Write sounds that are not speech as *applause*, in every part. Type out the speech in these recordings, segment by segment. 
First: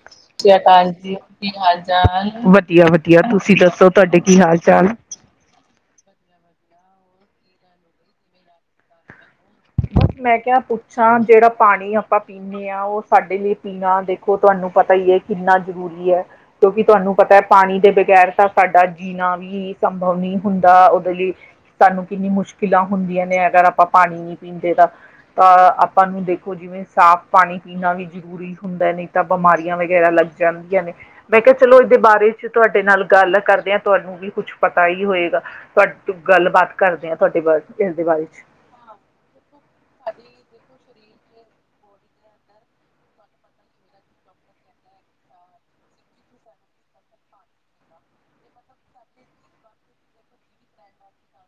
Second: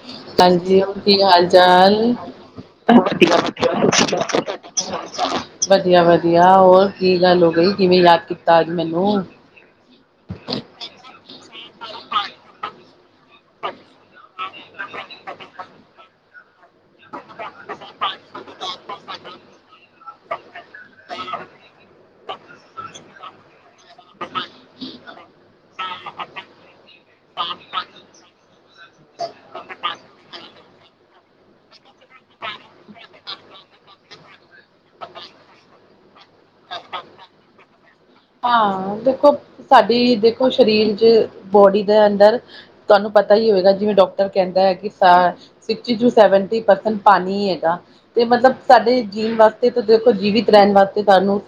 ਹ *inaudible* *inaudible* ਸਤਿ ਸ੍ਰੀ ਅਕਾਲ ਜੀ ਕੀ ਹਾਲ ਚਾਲ, ਵਧੀਆ-ਵਧੀਆ ਤੁਸੀਂ ਦੱਸੋ ਤੁਹਾਡੇ ਕੀ ਹਾਲ- ਚਾਲ ਵਧੀਆ-ਵਧੀਆ ਹੋਰ ਕੀ ਗੱਲ ਹੋ ਗਈ ਕਿਵੇਂ ਯਾਦ ਕੀਤਾ ਅੱਜ ਮੈਨੂੰ ਬਸ ਮੈਂ ਕਿਹਾ ਪੁੱਛਾਂ ਜੇਹੜਾ ਪਾਣੀ ਆਪਾਂ ਪੀਣ ਨੇ ਆ ਉਹ ਸਾਡੇ ਲਈ ਪੀਣਾ ਦੇਖੋ ਤੁਹਾਨੂੰ ਪਤਾ ਹੀ ਏ ਕਿੰਨਾ ਜ਼ਰੂਰੀ ਹੈ। ਕਿਉਂਕਿ ਤੁਹਾਨੂੰ ਪਤਾ ਪਾਣੀ ਦੇ ਬਗੈਰ ਤਾਂ ਸਾਡਾ ਜੀਨਾ ਵੀ ਸੰਭਵ ਨਹੀਂ ਹੁੰਦਾ ਉਹਦੇ ਲਈ ਸਾਨੂੰ ਕਿੰਨੀ ਮੁਸ਼ਕਿਲਾਂ ਹੁੰਦੀਆਂ ਨੇ ਅਗਰ ਆਪਾਂ ਪਾਣੀ ਪੀਂਦੇ ਦਾ ਤਾਂ ਆਪਾਂ ਨੂੰ ਦੇਖੋ ਜਿਵੇਂ ਸਾਫ਼ ਪਾਣੀ ਪੀਣਾ ਵੀ ਜ਼ਰੂਰ ਪੂਰੀ ਹੁੰਦਾ ਨਹੀਂ ਤਾਂ ਬਮਾਰੀਆਂ ਵਗੈਰਾ ਲੱਗ ਜਾਂਦੀਆਂ ਨੇ ਮੈਂ ਕਿਹਾ ਚਲੋ ਇਹਦੇ ਬਾਰੇ 'ਚ ਤੁਹਾਡੇ ਨਾਲ ਗੱਲ ਕਰਦੇ ਆ ਤੁਹਾਨੂੰ ਵੀ ਕੁੱਛ ਪਤਾ ਹੀ ਹੋਏਗਾ। ਤੁਹਾਡੇ ਗੱਲਬਾਤ ਕਰਦੇ ਹਾਂ ਤੁਹਾਡੇ ਬਾਰੇ ਇਸਦੇ ਬਾਰੇ ਚ ਹਾਂ, ਦੇਖੋ ਸਾਡੀ ਦੇਖੋ ਸ਼ਰੀਰ ਚ ਬੋਡੀ ਦੇ ਅੰਦਰ ਤੁਹਾਨੂੰ ਪਤਾ ਹੀ ਹੋਏਗਾ ਜਿਵੇਂ ਡਾਕਟਰ ਕਹਿੰਦਾ ਹੈ ਕਿ ਸਾ ਸਿਕਸਟੀ ਟੂ ਸੈਵਨਟੀ ਪਰਸੈਂਟ ਪਾਨੀ ਹੀ ਹੈਗਾ। ਤੇ ਮਤਲਬ ਸਾਡੇ ਜੀਣ ਵਾਸਤੇ ਦੇਖੋ ਜੀਵਿਤ ਰਹਿਨ ਵਾਸਤੇ ਸਾਨੂੰ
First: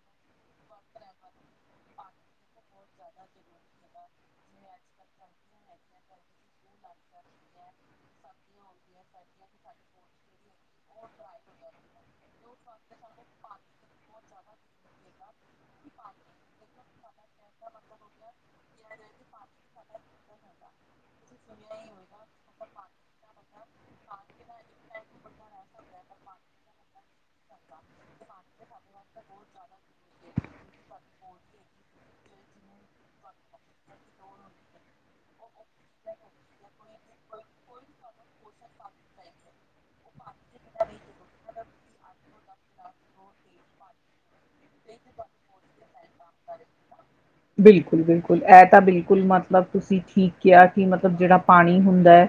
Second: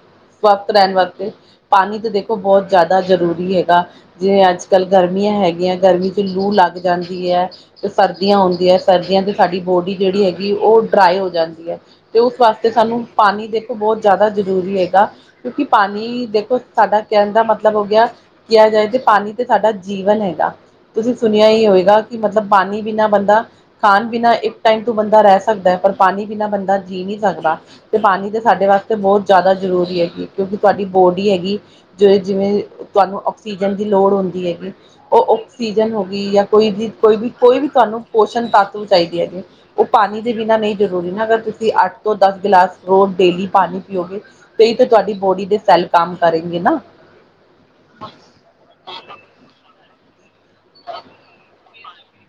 ਸਵਸਥ ਰਹਿਨ ਵਾਸਤੇ, ਪਾਨੀ ਤਾਂ ਦੇਖੋ ਬਹੁਤ ਜ਼ਿਆਦਾ ਜ਼ਰੂਰੀ ਹੈਗਾ। ਜਿਵੇਂ ਅੱਜ ਕੱਲ੍ਹ ਗਰਮੀਆਂ ਹੈਗੀਆਂ ਗਰਮੀ ਚ ਲੂ ਲੱਗ ਜਾਂਦੀ ਐ ਤੇ ਸਰਦੀਆਂ ਆਉਦੀਆਂ ਸਰਦੀਆਂ ਚ ਸਾਡੀ ਬੋਡੀ ਜਿਹੜੀ ਹੈਗੀ ਉਹ ਡਰਾਈ ਹੋ ਜਾਂਦੀ ਐ। ਤੇ ਉਸ ਵਾਸਤੇ ਸਾਨੂੰ ਪਾਨੀ ਦੇਖੋ ਬਹੁਤ ਜ਼ਿਆਦਾ ਜ਼ਰੂਰੀ ਹੈਗਾ ਕਿਉਂਕਿ ਪਾਨੀ ਦੇ ਸਾਡਾ ਕਹਿਨ ਦਾ ਮਤਲਬ ਹੋ ਗਿਆ, ਕਿਆ ਜਾਏ ਤੇ ਪਾਨੀ ਤੇ ਸਾਡਾ ਜੀਵਨ ਹੈਗਾ। ਤੁਸੀਂ ਸੁਨਿਆ ਹੀ ਹੋਏਗਾ ਕਿ ਮਤਲਬ ਪਾਨੀ ਬਿਨਾਂ ਬੰਦਾ ਖਾਨ ਬਿਨਾਂ ਇੱਕ ਟਾਈਮ ਤੋਂ ਬੰਦਾ ਰਹਿ ਸਕਦਾ ਐ ਪਰ ਪਾਨੀ ਬਿਨਾਂ ਬੰਦਾ ਜੀ ਨੀ ਸਕਦਾ ਤੇ ਪਾਨੀ ਤੇ ਸਾਡੇ ਵਾਸਤੇ ਬਹੁਤ ਜ਼ਿਆਦਾ ਜ਼ਰੂਰੀ ਹੈਗੀ ਏ ਕਿਉਂਕਿ ਤਹਾਡੀ ਬੋਡੀ ਡੀ ਹੈਗੀ ਜਿਵੇਂ ਜਿਵੇਂ ਤੁਹਾਨੂੰ ਆਕਸੀਜਨ ਦੀ ਲੋੜ ਹੁੰਦੀ ਹੈਗੀ ਉਹ ਔਕਸੀਜਨ ਹੋ ਗਈ ਜਾਂ ਕੋਈ ਵੀ ਕੋਈ ਵੀ ਕੋਈ ਵੀ ਤੁਹਾਨੂੰ ਪੋਸ਼ਣ ਪਾਤੂ ਚਾਹੀਦੀ ਹੈਗੀ ਏ ਉਹ ਪਾਨੀ ਦੇ ਬਿਨਾਂ ਨਹੀਂ ਜ਼ਰੂਰੀ ਨਾ ਅਗਰ ਤੁਸੀਂ ਅੱਠ ਤੋਂ ਦਸ ਗਲਾਸ ਰੋਜ਼ ਡੇਲੀ ਪਾਣੀ ਪੀਓਗੇ ਤੇ ਇਹੀ ਤਾਂ ਤੁਹਾਡੀ ਬੋਡੀ ਦੇ ਸੈੱਲ ਕੰਮ ਕਰੇਗੇ ਨਾ। ਬਿਲਕੁਲ ਬਿਲਕੁਲ ਇਹ ਤਾਂ ਬਿਲਕੁਲ ਮਤਲਬ ਤੁਸੀਂ ਠੀਕ ਕਿਹਾ ਕਿ ਮਤਲਬ ਜਿਹੜਾ ਪਾਨੀ ਹੁੰਦਾ ਐ।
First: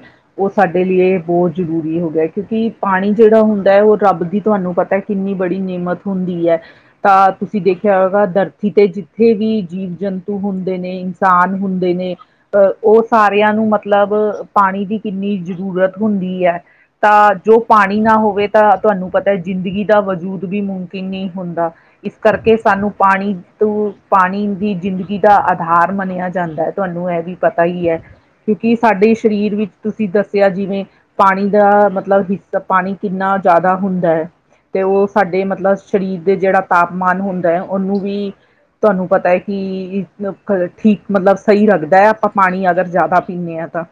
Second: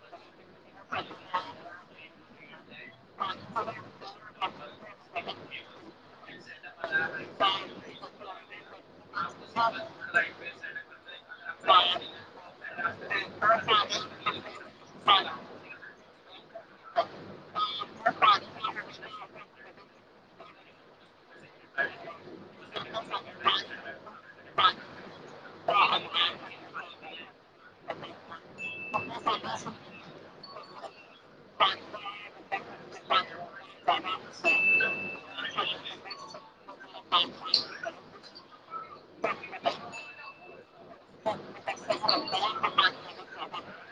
ਸਾਡੇ ਲਈ ਬਹੁਤ ਜ਼ਰੂਰੀ ਹੋ ਗਿਆ ਕਿਉਂਕਿ ਪਾਣੀ ਜਿਹੜਾ ਹੁੰਦਾ ਉਹ ਰੱਬ ਦੀ ਤੁਹਾਨੂੰ ਪਤਾ ਕਿੰਨੀ ਬੜੀ ਨਿਮਤ ਹੁੰਦੀ ਐ ਤਾਂ ਤੁਸੀਂ ਦੇਖਿਆ ਹੋਵੇਗਾ ਦਰ ਤੇ ਜਿੱਥੇ ਵੀ ਜੀਵ ਜੰਤੂ ਹੁੰਦੇ ਨੇ, ਇਨਸਾਨ ਹੁੰਦੇ ਨੇ, ਅਹ ਉਹ ਸਾਰਿਆਂ ਨੂੰ ਮਤਲਬ ਪਾਣੀ ਦੀ ਕਿੰਨੀ ਜ਼ਰੂਰਤ ਹੁੰਦੀ ਐ। ਤਾਂ ਜੋ ਪਾਣੀ ਨਾ ਹੋਵੇ ਤਾਂ ਤੁਹਾਨੂੰ ਪਤਾ ਜ਼ਿੰਦਗੀ ਦਾ ਵਜੂਦ ਵੀ ਮੁਮਕਿਨ ਨਹੀਂ ਹੁੰਦਾ। ਇਸ ਕਰਕੇ ਸਾਨੂੰ ਪਾਣੀ ਤੋਂ ਪਾਨੀ ਦੀ ਜ਼ਿੰਦਗੀ ਦਾ ਆਧਾਰ ਮੰਨਿਆ ਜਾਂਦਾ ਐ। ਤੁਹਾਨੂੰ ਇਹ ਵੀ ਪਤਾ ਈ ਐ ਕਿਉਂਕਿ ਸਾਡੇ ਸਰੀਰ ਵਿੱਚ ਤੁਸੀਂ ਦੱਸ ਦੱਸਿਆ ਜਿਵੇਂ ਪਾਨੀ ਦਾ ਮਤਲਬ ਹਿੱਸਾ ਪਾਣੀ ਕਿਨਾ ਜ਼ਿਆਦਾ ਹੁੰਦਾ ਐ। ਤੇ ਉਹ ਸਾਡੇ ਮਤਲਬ ਸਰੀਰ ਦੇ ਜਿਹੜਾ ਤਾਪਮਾਨ ਹੁੰਦਾ ਏ ਉਹਨੂੰ ਵੀ ਤੁਹਾਨੂੰ ਪਤਾ ਐ ਕਿ ਠੀਕ ਮਤਲਬ ਸਹੀ ਰੱਖਦਾ ਐ ਆਪਾਂ ਪਾਨੀ ਅਗਰ ਜ਼ਿਆਦਾ ਪੀਂਦੇ ਆ ਤਾਂ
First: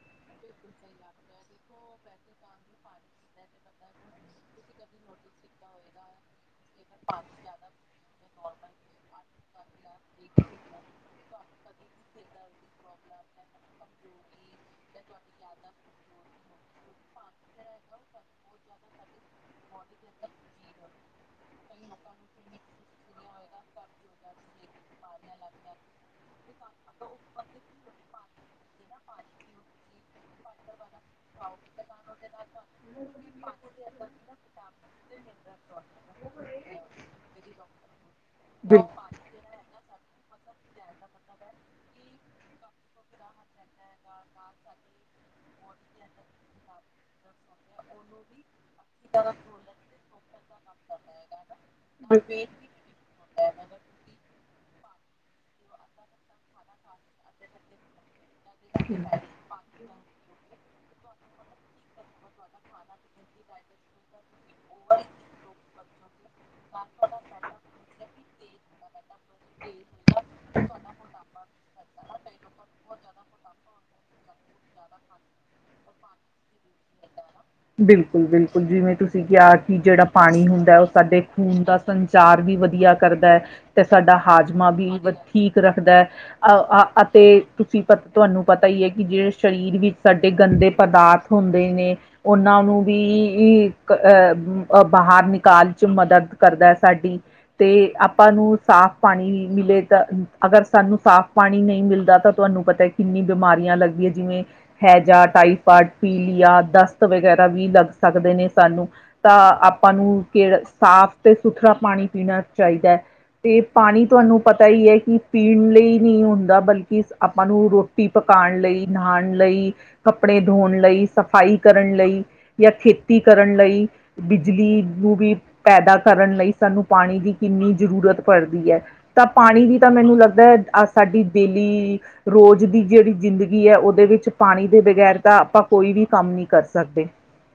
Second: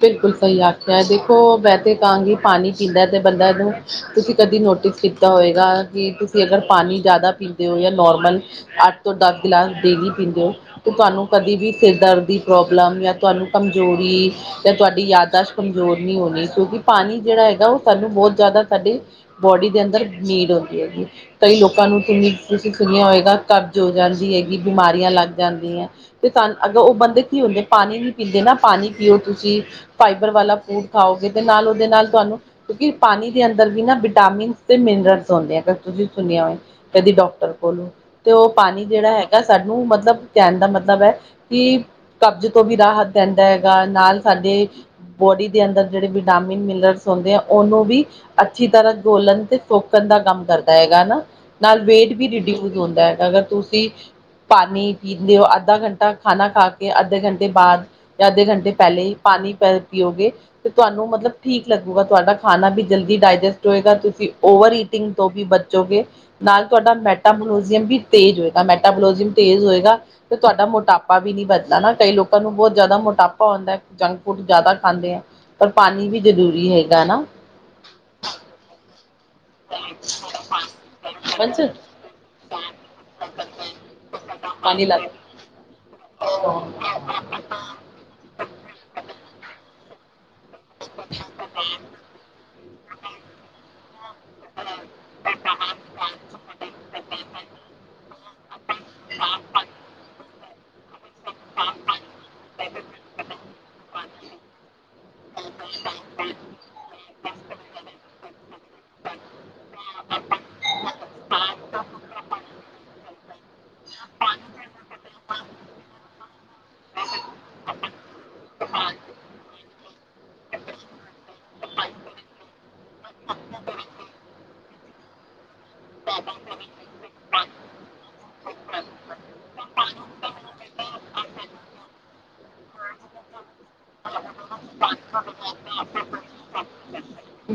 ਬਿਲਕੁਲ ਸਹੀ ਆਖਿਆ ਦੇਖੋ ਮੈ ਤੇ ਕਹਾਂਗੀ ਪਾਨੀ ਪੀਂਦਾ ਤੇ ਬੰਦਾ ਨੂੰ ਤੁਸੀਂ ਕਦੀ ਨੋਟਿਸ ਕੀਤਾ ਹੋਏਗਾ ਕਿ ਤੁਸੀਂ ਤੁਸੀਂ ਅਗਰ ਪਾਨੀ ਜ਼ਿਆਦਾ ਪੀਂਦੇ ਓ ਜਾਂ ਨੋਰਮਲ ਅੱਠ ਤੋਂ ਦਸ ਗਿਲਾਸ ਡੇਲੀ ਪੀਂਦੇ ਓ ਤੇ ਤੁਹਾਨੂੰ ਕਦੇ ਵੀ ਸਿਰ ਦਰਦ ਦੀ ਪ੍ਰੋਬਲਮ ਯਾ ਤੁਹਾਨੂੰ ਕਮਜ਼ੋਰੀ ਤੇ ਤੁਹਾਡੀ ਯਾਦਦਾਸ਼ਤ ਕਮਜ਼ੋਰ ਨਹੀਂ ਹੋਨੀ ਕਿਉਂਕਿ ਪਾਨੀ ਜਿਹੜਾ ਹੈਗਾ ਉਹ ਸਾਨੂੰ ਬਹੁਤ ਜ਼ਿਆਦਾ ਸਾਡੇ ਬੋਡੀ ਦੇ ਅੰਦਰ ਨੀਡ ਹੁੰਦੀ ਹੈਗੀ। ਕਈ ਲੋਕਾਂ ਨੂੰ ਕਿ ਤੁਸੀ ਸੁਨੀਆਂ ਹੋਏਗਾ ਕਬਜ਼ ਹੋ ਜਾਂਦੀ ਹੈਗੀ ਬਿਮਾਰੀਆਂ ਲੱਗ ਜਾਂਦੀਆਂ ਤੇ ਸਾਨੂੰ ਅਗਰ ਉਹ ਬੰਦੇ ਕੀ ਹੁੰਦੇ ਪਾਨੀ ਨੀ ਪੀਂਦੇ ਨਾ ਪਾਨੀ ਪੀਓ ਤੁਸੀਂ ਜੇ ਫਾਈਬਰ ਵਾਲਾ ਫੂਡ ਖਾਓਗੇ ਤੇ ਨਾਲ ਉਹਦੇ ਨਾਲ ਤੁਹਾਨੂੰ ਕਿਉਂਕਿ ਪਾਨੀ ਦੇ ਅੰਦਰ ਵੀ ਨਾ ਵਿਟਾਮਿਨ ਤੇ ਮਿਨਰਲਸ ਹੁੰਦੇ ਜੇ ਤੁਸੀਂ ਸੁਨਿਆ ਹੋਵੇ। ਕਦੀ ਡਾਕਟਰ ਕੋਲੋਂ ਤੇ ਉਹ ਪਾਨੀ ਜਿਹੜਾ ਹੈਗਾ ਸਾਨੂੰ ਮਤਲਬ ਕਹਿਣ ਦਾ ਮਤਲਬ ਐ ਕਿ ਕਬਜ਼ ਤੋਂ ਵੀ ਰਾਹਤ ਦਿੰਦਾ ਹੈਗਾ ਨਾਲ ਸਾਡੇ ਬੋਡੀ ਦੇ ਅੰਦਰ ਜਿਹੜੇ ਵਿਟਾਮਿਨ ਮਿਨਰਲਸ ਹੁੰਦੇ ਆ ਉਹਨੂੰ ਵੀ ਅੱਛੀ ਤਰਹ ਦੋਲਣ ਤੇ ਸੋਕਣ ਦਾ ਕੰਮ ਕਰਦਾ ਹੈਗਾ ਨਾ। ਨਾਲ ਹਨਾ। ਵੇਟ ਵੀ ਰਿਡਿਊਜ਼ ਹੁੰਦਾ ਐ ਅਗਰ ਤੁਸੀਂ ਪਾਨੀ ਪੀਂਦੇ ਓ ਅੱਧਾ ਘੰਟਾ ਖਾਨਾ ਖਾ ਕੇ ਅੱਧੇ ਘੰਟੇ ਬਾਅਦ ਜਾਂ ਅੱਧੇ ਘੰਟੇ ਪਹਿਲੇ ਪਾਨੀ ਪੈ ਪੀਓਗੇ। ਤੇ ਤੁਹਾਨੂੰ ਮਤਲਬ ਠੀਕ ਲਗੂਗਾ ਤੁਹਾਡਾ ਖਾਨਾ ਵੀ ਜਲਦੀ ਡਾਇਜੈਸਟ ਹੋਏਗਾ ਤੁਸੀਂ ਓਵਰ ਤੋਂ ਵੀ ਬਚੋਗੇ ਨਾਲ ਤੁਹਾਡਾ ਮੈਟਾਬਲੋਜ਼ਿਅਮ ਵੀ ਤੇਜ਼ ਹੋਏਗਾ, ਮੈਟਾਬਲੋਜ਼ਿਅਮ ਤੇਜ਼ ਹੋਏਗਾ। ਤੇ ਤੁਹਾਡਾ ਮੋਟਾਪਾ ਵੀ ਨੀ ਬਨਦਾ ਨਾ ਕਈ ਲੋਕਾਂ ਨੂੰ ਬਹੁਤ ਜ਼ਿਆਦਾ ਮੋਟਾਪਾ ਆਉਂਦਾ ਜੰਕ ਫੂਡ ਜ਼ਿਆਦਾ ਖਾਂਦੇ ਆ ਪਰ ਪਾਨੀ ਵੀ ਜ਼ਰੂਰੀ ਹੈਗਾ ਨਾ। ਬਿਲਕੁਲ ਬਿਲਕੁਲ ਜਿਵੇਂ ਤੁਸੀਂ ਤੇ ਗਿਆ ਜੀ ਜਿਹੜਾ ਪਾਣੀ ਹੁੰਦਾ ਉਹ ਸਾਡੇ ਪੰਚ ਖੂਨ ਦਾ ਸੰਚਾਰ ਵੀ ਵਧੀਆ ਕਰਦਾ ਤੇ ਸਾਡਾ ਹਾਜ਼ਮਾ ਪਾਣੀ ਵੀ ਲੱਗ ਠੀਕ ਰੱਖਦਾ ਹੈ ਅਹ ਆਹ ਅਤੇ ਤੁਸੀਂ ਪ ਤੁਹਾਨੂੰ ਪਤਾ ਈ ਏ ਕਿ ਜਿਹੜੇ ਸਰੀਰ ਵਿੱਚ ਸਾਡੇ ਗੰਦੇ ਪਦਾਰਥ ਹੁੰਦੇ ਨੇ ਉਹਨਾਂ ਨੂੰ ਵੀ ਈ ਅਹ ਬਾਹਰ ਨਿਕਾਲ ਚ ਮਦਦ ਕਰਦਾ ਸਾਡੀ ਤੇ ਆਪਾਂ ਨੂੰ ਸਾਫ਼ ਪਾਣੀ ਮਿਲੇ ਤਾਂ ਅਗਰ ਸਾਨੂੰ ਸਾਫ਼ ਪਾਣੀ ਨਹੀਂ ਮਿਲਦਾ ਤਾਂ ਤੁਹਾਨੂੰ ਪਤਾ ਕਿੰਨੀ ਬਿਮਾਰੀਆਂ ਲੱਗਦੀਆਂ ਜਿਵੇਂ ਹੈਜ਼ਾ, ਟਾਈਫਾਇਡ, ਪੀਲੀਆ, ਦਸਤ ਵਗੈਰਾ ਵੀ ਲੱਗ ਸਕਦੇ ਨੇ ਸਾਨੂੰ। ਤਾਂ ਆਪਾਂ ਨੂੰ ਕਿੜਾ ਸਾਫ਼ ਤੇ ਸੁਥਰਾ ਪਾਣੀ ਪੀਣਾ ਚਾਹੀਦਾ ਹੈ। ਤੇ ਪਾਣੀ ਤੁਹਾਨੂੰ ਪਤਾ ਹੀ ਹੈ ਕਿ ਪੀਣ ਲਈ ਨਹੀਂ ਹੁਣ ਬਲਕਿ ਆਪਾਂ ਨੂੰ ਰੋਟੀ ਪਕਾਣ ਲਈ ਨਹਾਣ ਲਈ ਕੱਪੜੇ ਧੋਣ ਲਈ, ਸਫ਼ਾਈ ਕਰਨ ਲਈ, ਜਾਂ ਖੇਤੀ ਕਰਨ ਲਈ ਬਿਜਲੀ ਨੂੰ ਵੀ ਪੈਦਾ ਕਰਨ ਲਈ ਸਾਨੂੰ ਪਾਣੀ ਦੀ ਕਿੰਨੀ ਜ਼ਰੂਰਤ ਪੜਦੀ ਹੈ‌। ਤਾਂ ਪਾਣੀ ਦੀ ਤਾਂ ਮੈਨੂੰ ਲੱਗਦਾ ਹੈ ਅਹ ਸਾਡੀ ਡੇਲੀ ਰੋਜ਼ ਦੀ ਜਿਹੜੀ ਜ਼ਿੰਦਗੀ ਹੈ ਉਹਦੇ ਵਿੱਚ ਪਾਣੀ ਦੇ ਬਗੈਰ ਤਾਂ ਆਪਾਂ ਕੋਈ ਵੀ ਕੰਮ ਨਹੀਂ ਕਰ ਸਕਦੇ।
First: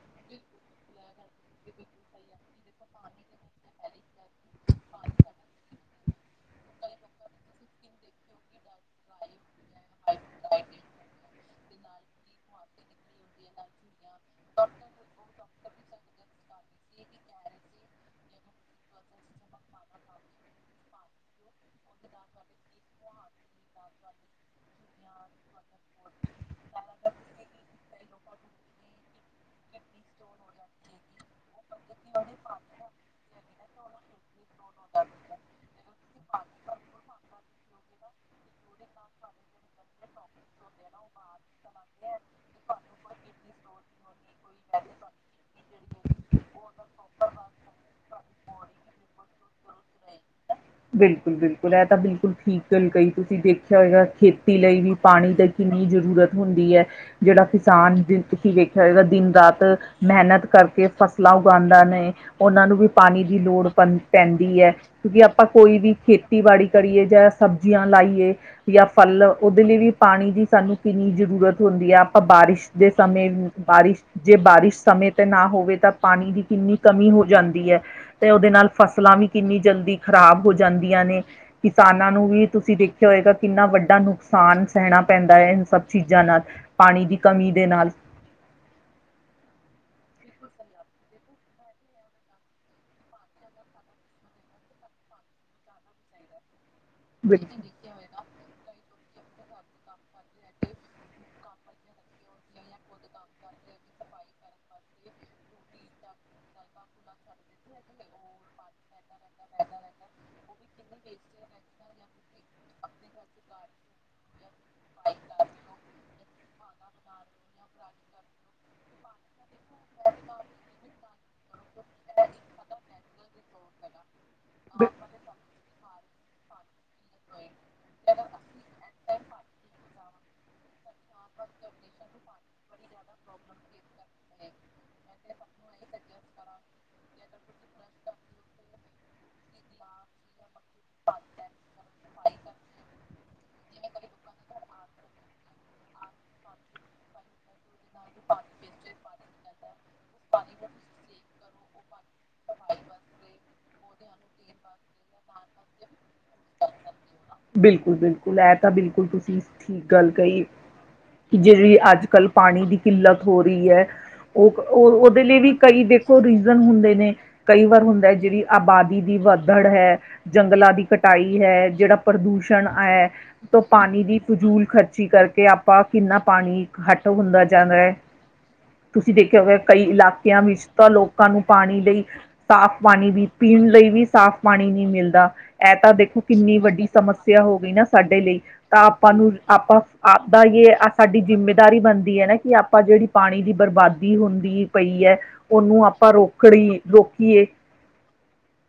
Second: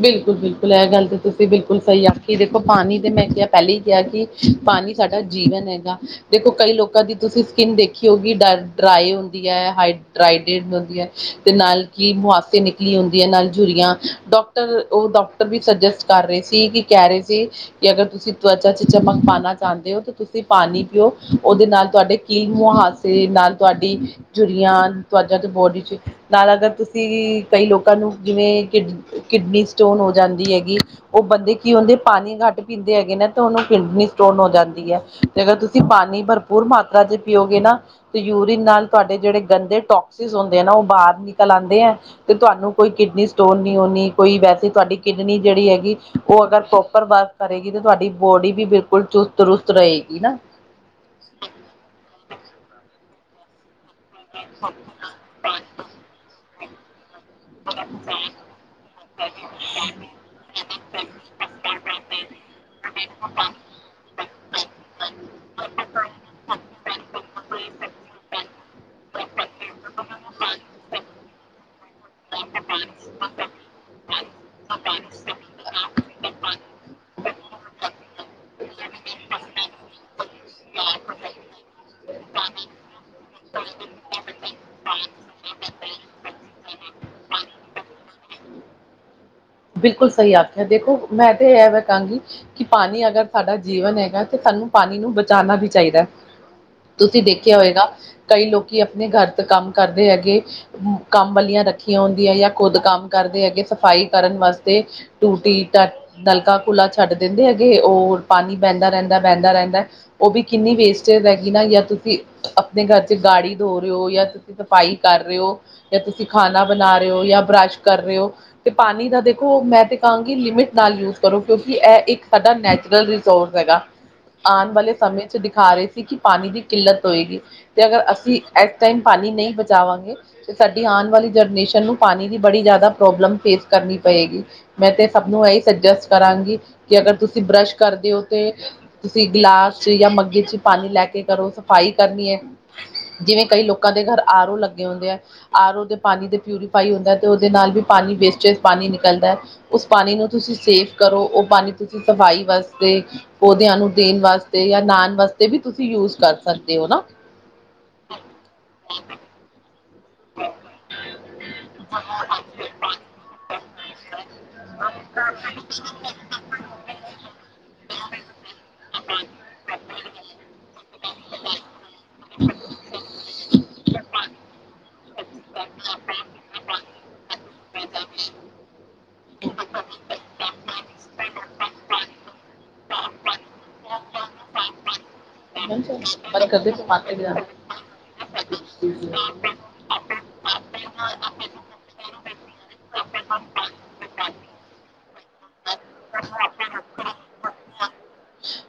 ਬਿਲਕੁਲ, ਬਿਲਕੁਲ ਇਹ ਗੱਲ ਤਾਂ ਤੁਸੀਂ ਬਿਲਕੁਲ ਸਹੀ ਆਖੀ ਦੇਖੋ ਪਾਣੀ ਤੇ ਮੈਂ ਕਿਹਾ ਪਹਿਲਾਂ ਹੀ ਕਿਹਾ ਕਿ ਪਾਣੀ ਸਾਡਾ ਜੀਵਨ ਹੈਗਾ। ਦੇਖੋ ਕਈ ਲੋਕਾਂ ਦੀ ਤੁਸੀਂ ਸਕਿੰਨ ਦੇਖੀ ਹੋਗੀ ਡਰ ਡਰਾਈ ਹੁੰਦੀ ਹੈ ਹਾਈ ਡਰਾਈ ਸਕਿਨ ਹੁੰਦੀ ਆ ਤੇ ਨਾਲ ਕੀਲ ਮੁਹਾਸੇ ਨਿਕਲੀ ਹੁੰਦੀ ਹੈ ਨਾਲ ਝੂਰੀਆਂ ਡੋਕ ਟਰ ਉਹ ਡਾਕਟਰ ਵੀ ਸੁਜੈਸਟ ਕਰ ਰਹੇ ਸੀ ਕਿ ਕਹਿ ਰਹੇ ਸੀ ਕਿ ਅਗਰ ਤੁਸੀਂ ਤਵਚਾ ਚ ਚਮਕ ਪਾਉਣਾ ਚਾਹੁੰਦੇ ਹੋ ਤਾਂ ਤੁਸੀਂ ਪਾਣੀ ਪੀਓ ਉਹਦੇ ਨਾਲ ਤੁਹਾਡੇ ਕੀਲ ਮੁਹਾਂਸੇ ਨਾਲ ਤੁਹਾਡੀ ਝੂਰੀਆਂ ਤਵਚਾਂ ਚ ਬੋਡੀ ਚ ਨਾਲ ਅਗਰ ਤੁਸੀਂ ਕਈ ਲੋਕਾਂ ਨੂੰ ਜਿਵੇਂ ਕਿ ਕਿਡਨੀ ਸਟੋਨ ਹੋ ਜਾਂਦੀ ਹੈਗੀ ਉਹ ਬੰਦੇ ਕੀ ਹੁੰਦੇ ਪਾਣੀ ਘੱਟ ਪੀਂਦੇ ਹੈਗੇ ਨਾ ਤੇ ਉਹਨੂੰ ਕਿਡਨੀ ਸਟੋਨ ਹੋ ਜਾਂਦੀ ਹੈ। ਜੇ ਅਗਰ ਤੁਸੀਂ ਪਾਣੀ ਭਰਪੂਰ ਮਾਤਰਾ ਚ ਪੀਓਗੇ ਨਾ ਤੇ ਯੂਰੀਨ ਨਾਲ ਤੁਹਾਡੇ ਜਿਹੜੇ ਗੰਦੇ ਟੋਕਸਿਸ ਹੁੰਦੇ ਆ ਨਾ ਉਹ ਬਾਹਰ ਨਿਕਲ ਆਂਦੇ ਆ। ਤੇ ਤੁਹਾਨੂੰ ਕੋਈ ਕਿਡਨੀ ਸਟੋਨ ਨੀ ਹ ਕੋਈ ਵੈਸੇ ਤੁਹਾਡੀ ਕਿਡਨੀ ਜਿਹੜੀ ਹੈਗੀ ਉਹ ਅਗਰ ਪ੍ਰੋਪਰ ਵਰਕ ਕਰੇਗੀ ਤਾਂ ਤੁਹਾਡੀ ਬੋਡੀ ਵੀ ਬਿਲਕੁਲ ਚੁਸਤ ਦਰੁਸਤ ਰਹੇਗੀ ਨਾ। ਬਿਲਕੁਲ, ਬਿਲਕੁਲ ਇਹ ਤਾਂ ਬਿਲਕੁਲ ਠੀਕ ਗੱਲ ਕਹੀ ਤੁਸੀਂ ਦੇਖਿਆ ਹੋਏਗਾ ਖੇਤੀ ਲਈ ਵੀ ਪਾਣੀ ਦੇ ਕਿੰਨੀ ਜ਼ਰੂਰਤ ਹੁੰਦੀ ਹੈ ਜਿਹੜਾ ਕਿਸਾਨ ਤੁਸੀਂ ਵੇਖਿਆ ਹੋਏਗਾ ਦਿਨ ਰਾਤ ਮਿਹਨਤ ਕਰਕੇ ਫਸਲਾਂ ਉਗਾਉਂਦਾ ਨੇ ਉਹਨਾਂ ਨੂੰ ਵੀ ਪਾਣੀ ਦੀ ਲੋੜ ਪ ਪੈਂਦੀ ਹੈ। ਕਿਉਂਕਿ ਆਪਾਂ ਕੋਈ ਵੀ ਖੇਤੀਬਾੜੀ ਕਰੀਏ ਜਾਂ ਸਬਜ਼ੀਆਂ ਲਾਈਏ ਜਾਂ ਫੱਲ ਉਹਦੇ ਲਈ ਵੀ ਪਾਣੀ ਦੀ ਸਾਨੂੰ ਕਿੰਨੀ ਜ਼ਰੂਰਤ ਹੁੰਦੀ ਆਪਾਂ ਬਾਰਿਸ਼ ਦੇ ਸਮੇਂ ਬਾਰਿਸ਼ ਜੇ ਬਾਰਿਸ਼ ਸਮੇਂ ਤੇ ਨਾ ਹੋਵੇ ਤਾਂ ਪਾਣੀ ਦੀ ਕਿੰਨੀ ਕਮੀ ਹੋ ਜਾਂਦੀ ਹੈ। ਤੇ ਉਹਦੇ ਨਾਲ ਫਸਲਾਂ ਵੀ ਕਿੰਨੀ ਜਲਦੀ ਖ਼ਰਾਬ ਹੋ ਜਾਂਦੀਆਂ ਨੇ। ਕਿਸਾਨਾਂ ਨੂੰ ਵੀ ਤੁਸੀਂ ਦੇਖਿਆ ਹੋਏਗਾ ਕਿੰਨਾ ਵੱਡਾ ਨੁਕਸਾਨ ਸਹਿਣਾ ਪੈਂਦਾ ਹੈ ਇਹ ਸਭ ਚੀਜ਼ਾਂ ਨਾਲ ਪਾਣੀ ਦੀ ਕਮੀ ਦੇ ਨਾਲ ਬਿਲਕੁਲ ਸਹੀ ਆਖਿਆ ਦੇਖੋ ਮੈਂ ਵੇ ਐਵੇਂ ਕਹਾਂਗੀ। ਕਿ ਪਾਣੀ ਅਗਰ ਸਾਡਾ ਜੀਵਨ ਹੈਗਾ ਤੇ ਸਾਨੂੰ ਪਾਣੀ ਨੂੰ ਬਚਾਉਣਾ ਵੀ ਚਾਹੀਦਾ ਹੈ। ਤੁਸੀਂ ਦੇਖਿਆ ਹੋਏਗਾ ਕਈ ਲੋਕੀ ਆਪਣੇ ਗਰ ਚ ਕੰਮ ਕਰਦੇ ਹੈਗੇ ਕੰਮ ਵਾਲੀਆਂ ਰੱਖੀਆਂ ਹੁੰਦੀਯੈ ਯਾਂ ਖੁੱਦ ਕੰਮ ਕਰਦੇ ਹੈਗੇ ਸਫ਼ਾਈ ਕਰਨ ਵਾਸਤੇ ਟੂਟੀ ਟਾ ਨਲਕਾ ਖੁੱਲਾ ਛੱਡ ਦਿੰਦੇ ਹੈਗੇ, ਉਹ ਪਾਣੀ ਬਹੰਦਾ ਰਹੰਦੈ- ਬਹੰਦਾ ਰਹੰਦੈ। ਉਹ ਵੀ ਕਿੰਨੀ ਵੇਸਟਜ ਹੈਗੀ ਨਾ ਯਾਂ ਤੁਸੀਂ ਆਪਣੇ ਗਰ ਚ ਗਾੜੀ ਦੋ ਰਹੇ ਹੋ ਯਾਂ ਸਫ਼ਾਈ ਕਰ ਰੇ ੳ, ਜਾਂ ਤੁਸੀਂ ਖਾਣਾ ਬਣਾ ਰੇ ੳ, ਯਾਂ ਬਰੱਸ਼ ਕਰ ਰੇ ੳ ਪਾਣੀ ਦਾ ਦੇਖੋ ਮੈਂ ਤੇ ਕਾਂਗੀ ਲਿਮਿਟ ਨਾਲ ਯੂਜ ਕਰੋ ਕਿਉਂਕਿ ਇਹ ਇੱਕ ਸਾਡਾ ਨੈਚੁਰਲ ਰਿਸੋਰਸ ਹੈਗਾ। ਆਣ ਵਾਲੇ ਸਮੇਂ 'ਚ ਦਿਖਾ ਰੇ ਸੀ ਕਿ ਪਾਣੀ ਦੀ ਕਿੱਲਤ ਹੋੲਗੀ।। ਤੇ ਅਗਰ ਅਸੀ ਐਸ ਟਾਈਮ ਪਾਣੀ ਨਹੀਂ ਬਚਾਵਾਂਗੇ ਤੇ ਸਾਡੀ ਆਣ ਵਾਲੀ ਜਰਨੇਸ਼ਨ ਨੂੰ ਪਾਣੀ ਦੀ ਬੜੀ ਜ਼ਾਦਾ ਪ੍ਰੋਬਲਮ ਫੇਸ ਕਰਨੀ ਪਏਗੀ। ਮੈਂ ਤੇ ਸਭ ਨੂੰ ਐਈ ਸਜੈਸ ਕਰਾਂਗੀ ਕਿ ਅਗਰ ਤੁਸੀ ਬਰੱਸ਼ ਕਰਦੇ ਓ ਤੇ ਤੁਸੀ ਗਲਾਸ ਚ ਯਾ ਮੱਗੇ ਚ ਪਾਣੀ ਲੈ ਕੇ ਕਰੋ, ਸਫ਼ਾਈ ਕਰਨੀ ਐ ਜਿਵੇਂ ਕਈ ਲੋਕਾਂ ਦੇ ਘਰ ਆਰ ਓ ਲੱਗੇ ਹੁੰਦੈ ਐ ਆਰ ਓ ਦੇ ਪਾਣੀ ਦੇ ਪਿਊਰੀਫਾਈ ਹੁੰਦੈ ਤੇ ਉਦੇ ਨਾਲ ਵੀ ਪਾਣੀ ਵੇਸਟੇਜ ਪਾਣੀ ਨਿਕਲ ਦੈ। ਉਸ ਪਾਣੀ ਨੂੰ ਤੁਸੀਂ ਸੇਫ ਕਰੋ, ਓ ਪਾਣੀ ਤੁਸੀ ਸਫਾਈ ਵਸਤੇ ਪੋਦਆਂ ਨੂੰ ਦੇਣ ਵਾਸਤੇ ਯਾਂ ਨਾਣ ਵਾਸਤੇ ਵੀ ਤੁਸੀ ਯੂਸ ਕਰ ਸਕਦੇ ਓ ਨਾ। ਬਿਲਕੁਲ ਬਿਲਕੁਲ ਲੈ ਤਾ ਬਿਲਕੁਲ ਤੁਸ ਠੀਕ ਗੱਲ ਕਈ ਏ। ਜੇਰੀ ਅੱਜ- ਕੱਲ੍ਹ ਪਾਣੀ ਦੀ ਕਿੱਲਤ ਹੋ ਰੀ ਐ ਉ ਕ ਉ ਉ ਦੇ ਲੀ ਵੀ ਕਈ ਦੇਖੋ ਰੀਜ਼ਨ ਹੁੰਦੇ ਨੇ ਕਈ ਵਰ ਹੁੰਦੈ ਜਿੜੀ ਆਬਾਦੀ ਦੀ ਵੱਧੜ ਹੈ, ਜੰਗਲਾ ਦੀ ਕਟਾਈ ਹੈ ਜੇੜਾ ਪ੍ਰਦੂਸ਼ਣ ਅਐ ਤੋ ਪਾਣੀ ਦੀ ਫਜੂਲ ਖਰ ਚੀ ਕਰਕੇ ਆਪਾ ਕਿੰਨਾ ਪਾਣੀ ਖੱਟ ਹੁੰਦਾ ਜਾਦੈ। ਤੁਸੀ ਦੇਖਿਆ ਹੋਯੈ ਕਈ ਇਲਾਕਆਂ ਵਿੱਚ ਤਾ ਲੋਕਾਂ ਨੂੰ ਪਾਣੀ ਲਈ ਸਾਫ਼ ਪਾਣੀ ਵੀ, ਪੀਣ ਲਈ ਵੀ ਸਾਫ਼ ਪਾਣੀ ਨੀਂ ਮਿਲਦਾ। ਐ ਤਾ ਦੇਖੋ ਬੰਦ ਕਿੰਨੀ ਕਰਦੇ ਵੱਡੀ ਸਮੱਸਿਆ ਟਮਾਟਰ ਹੋ ਗਈ ਨਾ ਸਾਡੇ ਲਈ, ਤਾ ਵੀ ਆਪਾਂ ਨੂੰ ਆਪਾਂ ਆਪਦਾ ਯੇ ਆ ਸਾਡੀ ਜ਼ਿੰਮੇਦਾਰੀ ਬਣਦੀ ਐ ਨਾ ਕਿ ਆਪਾ ਜੇੜੀ ਪਾਣੀ ਦੀ ਬਰਬਾਦੀ ਹੁੰਦੀ ੲ ਪਈ ਐ ਓਨੂੰ ਆਪਾਂ ਰੋਕੜੀ, ਰੋਕੀਯੇ।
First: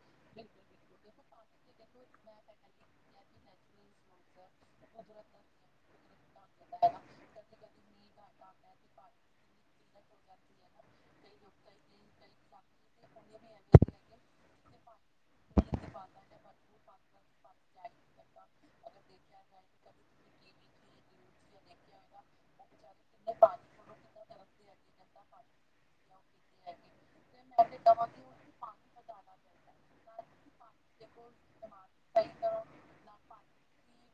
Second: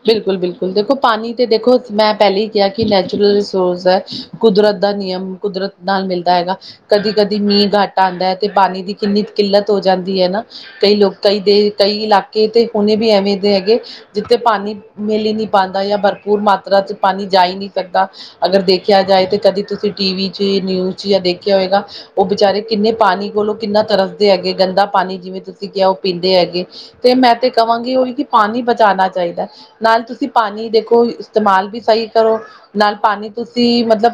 ਬਿਲਕੁਲ- ਬਿਲਕੁਲ। ਦੇਖੋ ਪਾਣੀ ਤੇ ਦੇਖੋ ਮੈਂ ਪੈਲੇਈ ਕਯੈ ਕਿ ਨੈਚੁਰਲ ਰਿਸੋਸ ਐ। ਕੁਦਰਤ ਦਾ ਨਿਯਮ, ਕੁਦਰਤ ਨਾਲ ਮਿਲਦਾ ਐਗਾ। ਕਦੀ- ਕਦੀ ਮੀਂ ਘੱਟ ਆਂਦੈ ਤੇ ਪਾਣੀ ਦੀ ਕਿੰਨੀ ਕਿੱਲਤ ਹੋ ਜਾਂਦੀ ਐ ਨਾ। ਕਈ ਲੋ ਕਈ ਦੇ ਕਈ ਇਲਾਕੇ ਤੇ ਹੁਣੇ ਵੀ ਐਵੇਂ ਦੇ ਐਗੇ ਜਿੱਤੇ ਪਾਣੀ ਮਿਲ ਈ ਨੀਂ ਪਾਂਦਾ ਯਾਂ ਬਰਪੂਰ ਮਾਤਰਾ ਚ ਪਾਣੀ ਜਾ ਈ ਨੀਂ ਸਕਦਾ। ਅਗਰ ਦੇਖਿਆ ਜਾਏ ਤੇ ਕਦੀ ਤੁਸੀ ਟੀ ਵੀ ਚ ਨਿਊਜ਼ ਚ ਜਾ ਦੇਖਿਆ ਓਏਗਾ ਓ ਵਿਚਾਰੇ ਕਿੰਨੇ ਪਾਣੀ ਕੋਲੋ ਕਿੰਨਾ ਤਰਸਦੇ ਹੈਗੇ। ਗੰਦਾ ਪਾਣੀ ਜਿਵੇਂ ਤੁਸੀ ਕਿਆ ਓ ਪੀਂਦੇ ਐਗੇ ਤੇ ਮੈਂ ਤੇ ਕਵਾਂਗੀ ਉਈ ਕਿ ਪਾਣੀ ਬਚਾਣਾ ਚਾਈਦੈ। ਨਾਲ ਤੁਸੀ ਪਾਣੀ ਦੇਖੋ ਇਸਤਮਾਲ ਵੀ ਸਈ ਕਰੋ ਨਾਲ ਪਾਣੀ ਤੁਸੀ ਮਤਲਬ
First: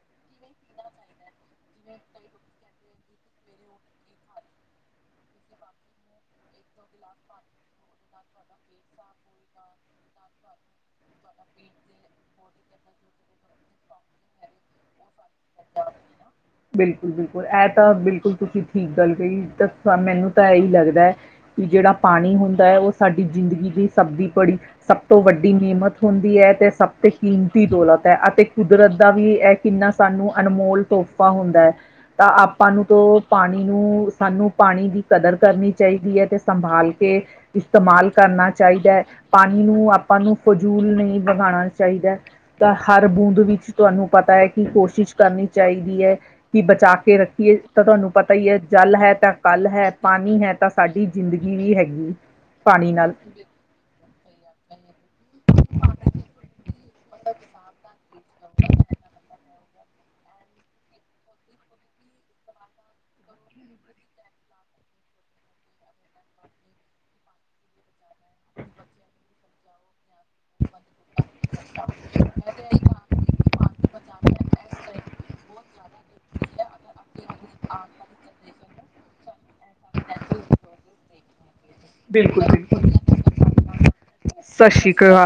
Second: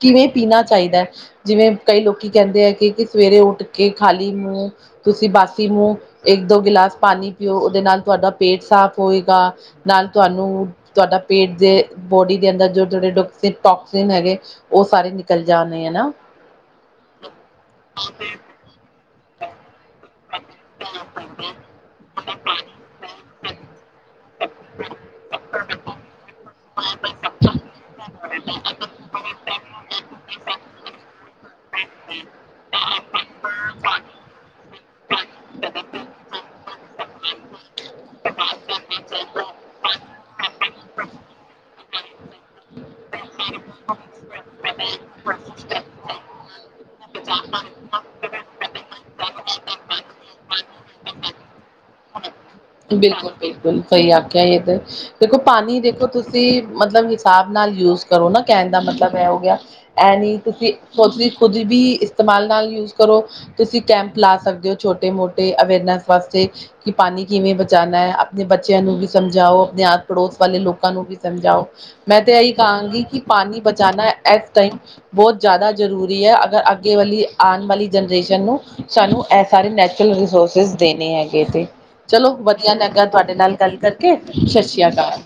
ਕਿਵੇਂ ਪੀਣਾ ਚਾਈਦੈ? ਜਿਵੇਂ ਕਈ ਲੋਕੀ ਕੈਂਦੇ ਐ ਕਿ, ਕਿ ਸਵੇਰੇ ਉੱਠ ਕੇ ਖਾਲੀ ਮੂੰ, ਤੁਸੀ ਬਾਸੀ ਮੂੰ ਏਕ- ਦੋ ਗਿਲਾਸ ਪਾਣੀ ਪੀਓ ਉਦੇ ਨਾਲ ਤੁਆਡਾ ਪੇਟ ਸਾਫ਼ ਗਾ ਨਾਲ ਤੁਆਨੂੰ ਤੁਆਡਾ ਪੇਟ ਦੇ, ਬੌਡੀ ਦੇ ਅੰਦਰ ਜੋ ਜੇੜੇ ਟੁਕਸ ਟੌਕਸਿਨ ਹੈਗੇ ਉ ਸਾਰੇ ਨਿਕਲ ਜਾਣੇ ਆ ਨਾ। ਬਿਲਕੁਲ- ਬਿਲਕੁਲ, ਐ ਤਾ ਬਿਲਕੁਲ ਤੁਸੀ ਠੀਕ ਗੱਲ ਕਈ ਏ ਦਸਾ ਮੈਨੂੰ ਤਾ ਐਈ ਲਗਦੈ ਵੀ ਜੇੜਾ ਪਾਣੀ ਹੁੰਦੈ ਓ ਸਾਡੀ ਜ਼ਿੰਦਗੀ ਦੀ ਸਬਦੀ ਪੜੀ ਸਭ ਤੋ ਵੱਡੀ ਨੀਮਤ ਹੋਂਦੀ ਹੈ, ਤੇ ਸਭ ਤੇ ਕੀਮਤੀ ਦੋਲਤ ਐ ਅਤੇ ਕੁਦਰਤ ਦਾ ਵੀ ਐ ਕਿੰਨਾ ਸਾਨੂੰ ਅਨਮੋਲ ਤੋਹਫ਼ਾ ਹੁੰਦੈ ਐ, ਤਾ ਆਪਾ ਨੂੰ ਤੋ ਪਾਣੀ ਨੂੰ, ਸਾਨੂੰ ਪਾਣੀ ਦੀ ਕਦਰ ਕਰਨੀ ਚਾਹੀਦੀ ਐ ਤੇ ਸੰਭਾਲ ਕੇ ਇਸਤਮਾਲ ਕਰਨਾ ਚਾਈਦਾ ਐ, ਪਾਣੀ ਨੂੰ ਆਪਾਂ ਨੂੰ ਫਜੂਲ ਨਈਂ ਵਗਾਣਾ ਚਾਈਦਾ ਐ। ਤਾਂ ਹਰ ਬੂੰਦ ਵਿੱਚ ਤੁਹਾਨੂੰ ਪਤਾ ਏ, ਕੀ ਕੋਸ਼ਿਸ਼ ਕਰਨੀ ਚਾਈਦੀ ਐ ਕੀ ਬਚਾ ਕੇ ਰੱਖੀਏ ਤਾ ਤੁਆਨੂੰ ਪਤਾ ਪਈ ਐ ਜਲ ਹੈ ਤਾ ਕੱਲ੍ਹ ਹੈ, ਪਾਣੀ ਹੈ ਤਾ ਸਾਡੀ ਜ਼ਿੰਦਗੀ ਵੀ ਹੈਗੀ। ਪਾਣੀ ਨਾਲ ਬਿਲਕੁਲ- ਬਿਲਕੁਲ ਸਈ ਆਖਿਆ ਏ ਤੇ ਦੇਖੋ ਪਾਣੀ ਦੇਖੋ ਤੁਸੀ ਮਤਲਬ ਹਿਸਾਬ ਨਾਲ ਯੂਜ ਕਰੋ ਨਾ ਕਹਿਣ ਦਾ ਮਤਲਬ ਇਹ ਹੋ ਗਿਆ, ਇਹ ਨੀ ਤੁਸੀਂ ਉਹ ਤੁਂ ਖੁਦ ਵੀ ਇਸਤੇਮਾਲ ਨਾਲ ਯੂਜ ਕਰੋ, ਤੁਸੀਂ ਕੈਂਪ ਲਾ ਸਕਦੇ ਹੋ ਛੋਟੇ ਮੋਟੇ ਅਵੇਅਰਨੈਸ ਵਾਸਤੇ ਕਿ ਪਾਣੀ ਕਿਵੇਂ ਬਚਾਉਣਾ ਹੈ, ਆਪਣੇ ਬੱਚਿਆਂ ਨੂੰ ਵੀ ਸਮਝਾਓ ਆਪਣੇ ਆਸ ਪੜੋਸ ਵਾਲੇ ਲੋਕਾਂ ਨੂੰ ਵੀ ਸਮਝਾਓ ਮੈਂ ਤਾਂ ਇਹੀ ਕਹਾਂਗੀ ਕਿ ਪਾਣੀ ਬਚਾਉਣਾ ਇਸ ਟਾਈਮ ਬਹੁਤ ਜ਼ਿਆਦਾ ਜ਼ਰੂਰੀ ਹੈ ਅਗਰ ਅੱਗੇ ਆਉਣ ਵਾਲੀ ਜਨਰੇਸ਼ਨ ਨੂੰ ਸਾਨੂੰ ਇਹ ਸਾਰੇ ਨੈਚੁਰਲ ਰਿਸੋਰਸਿਸ ਦੇਣੇ ਹੈਗੇ ਤੇ ਚਲੋ ਬਿਲਕੁਲ ਵਧੀਆ ਬਿਲਕੁਲ ਲਗਾ ਤੁਹਾਡੇ ਨਾਲ ਗੱਲ ਕਰਕੇ, ਸਤਿ ਸਤਿ ਸ੍ਰੀ ਸ਼੍ਰੀ ਅਕਾਲ।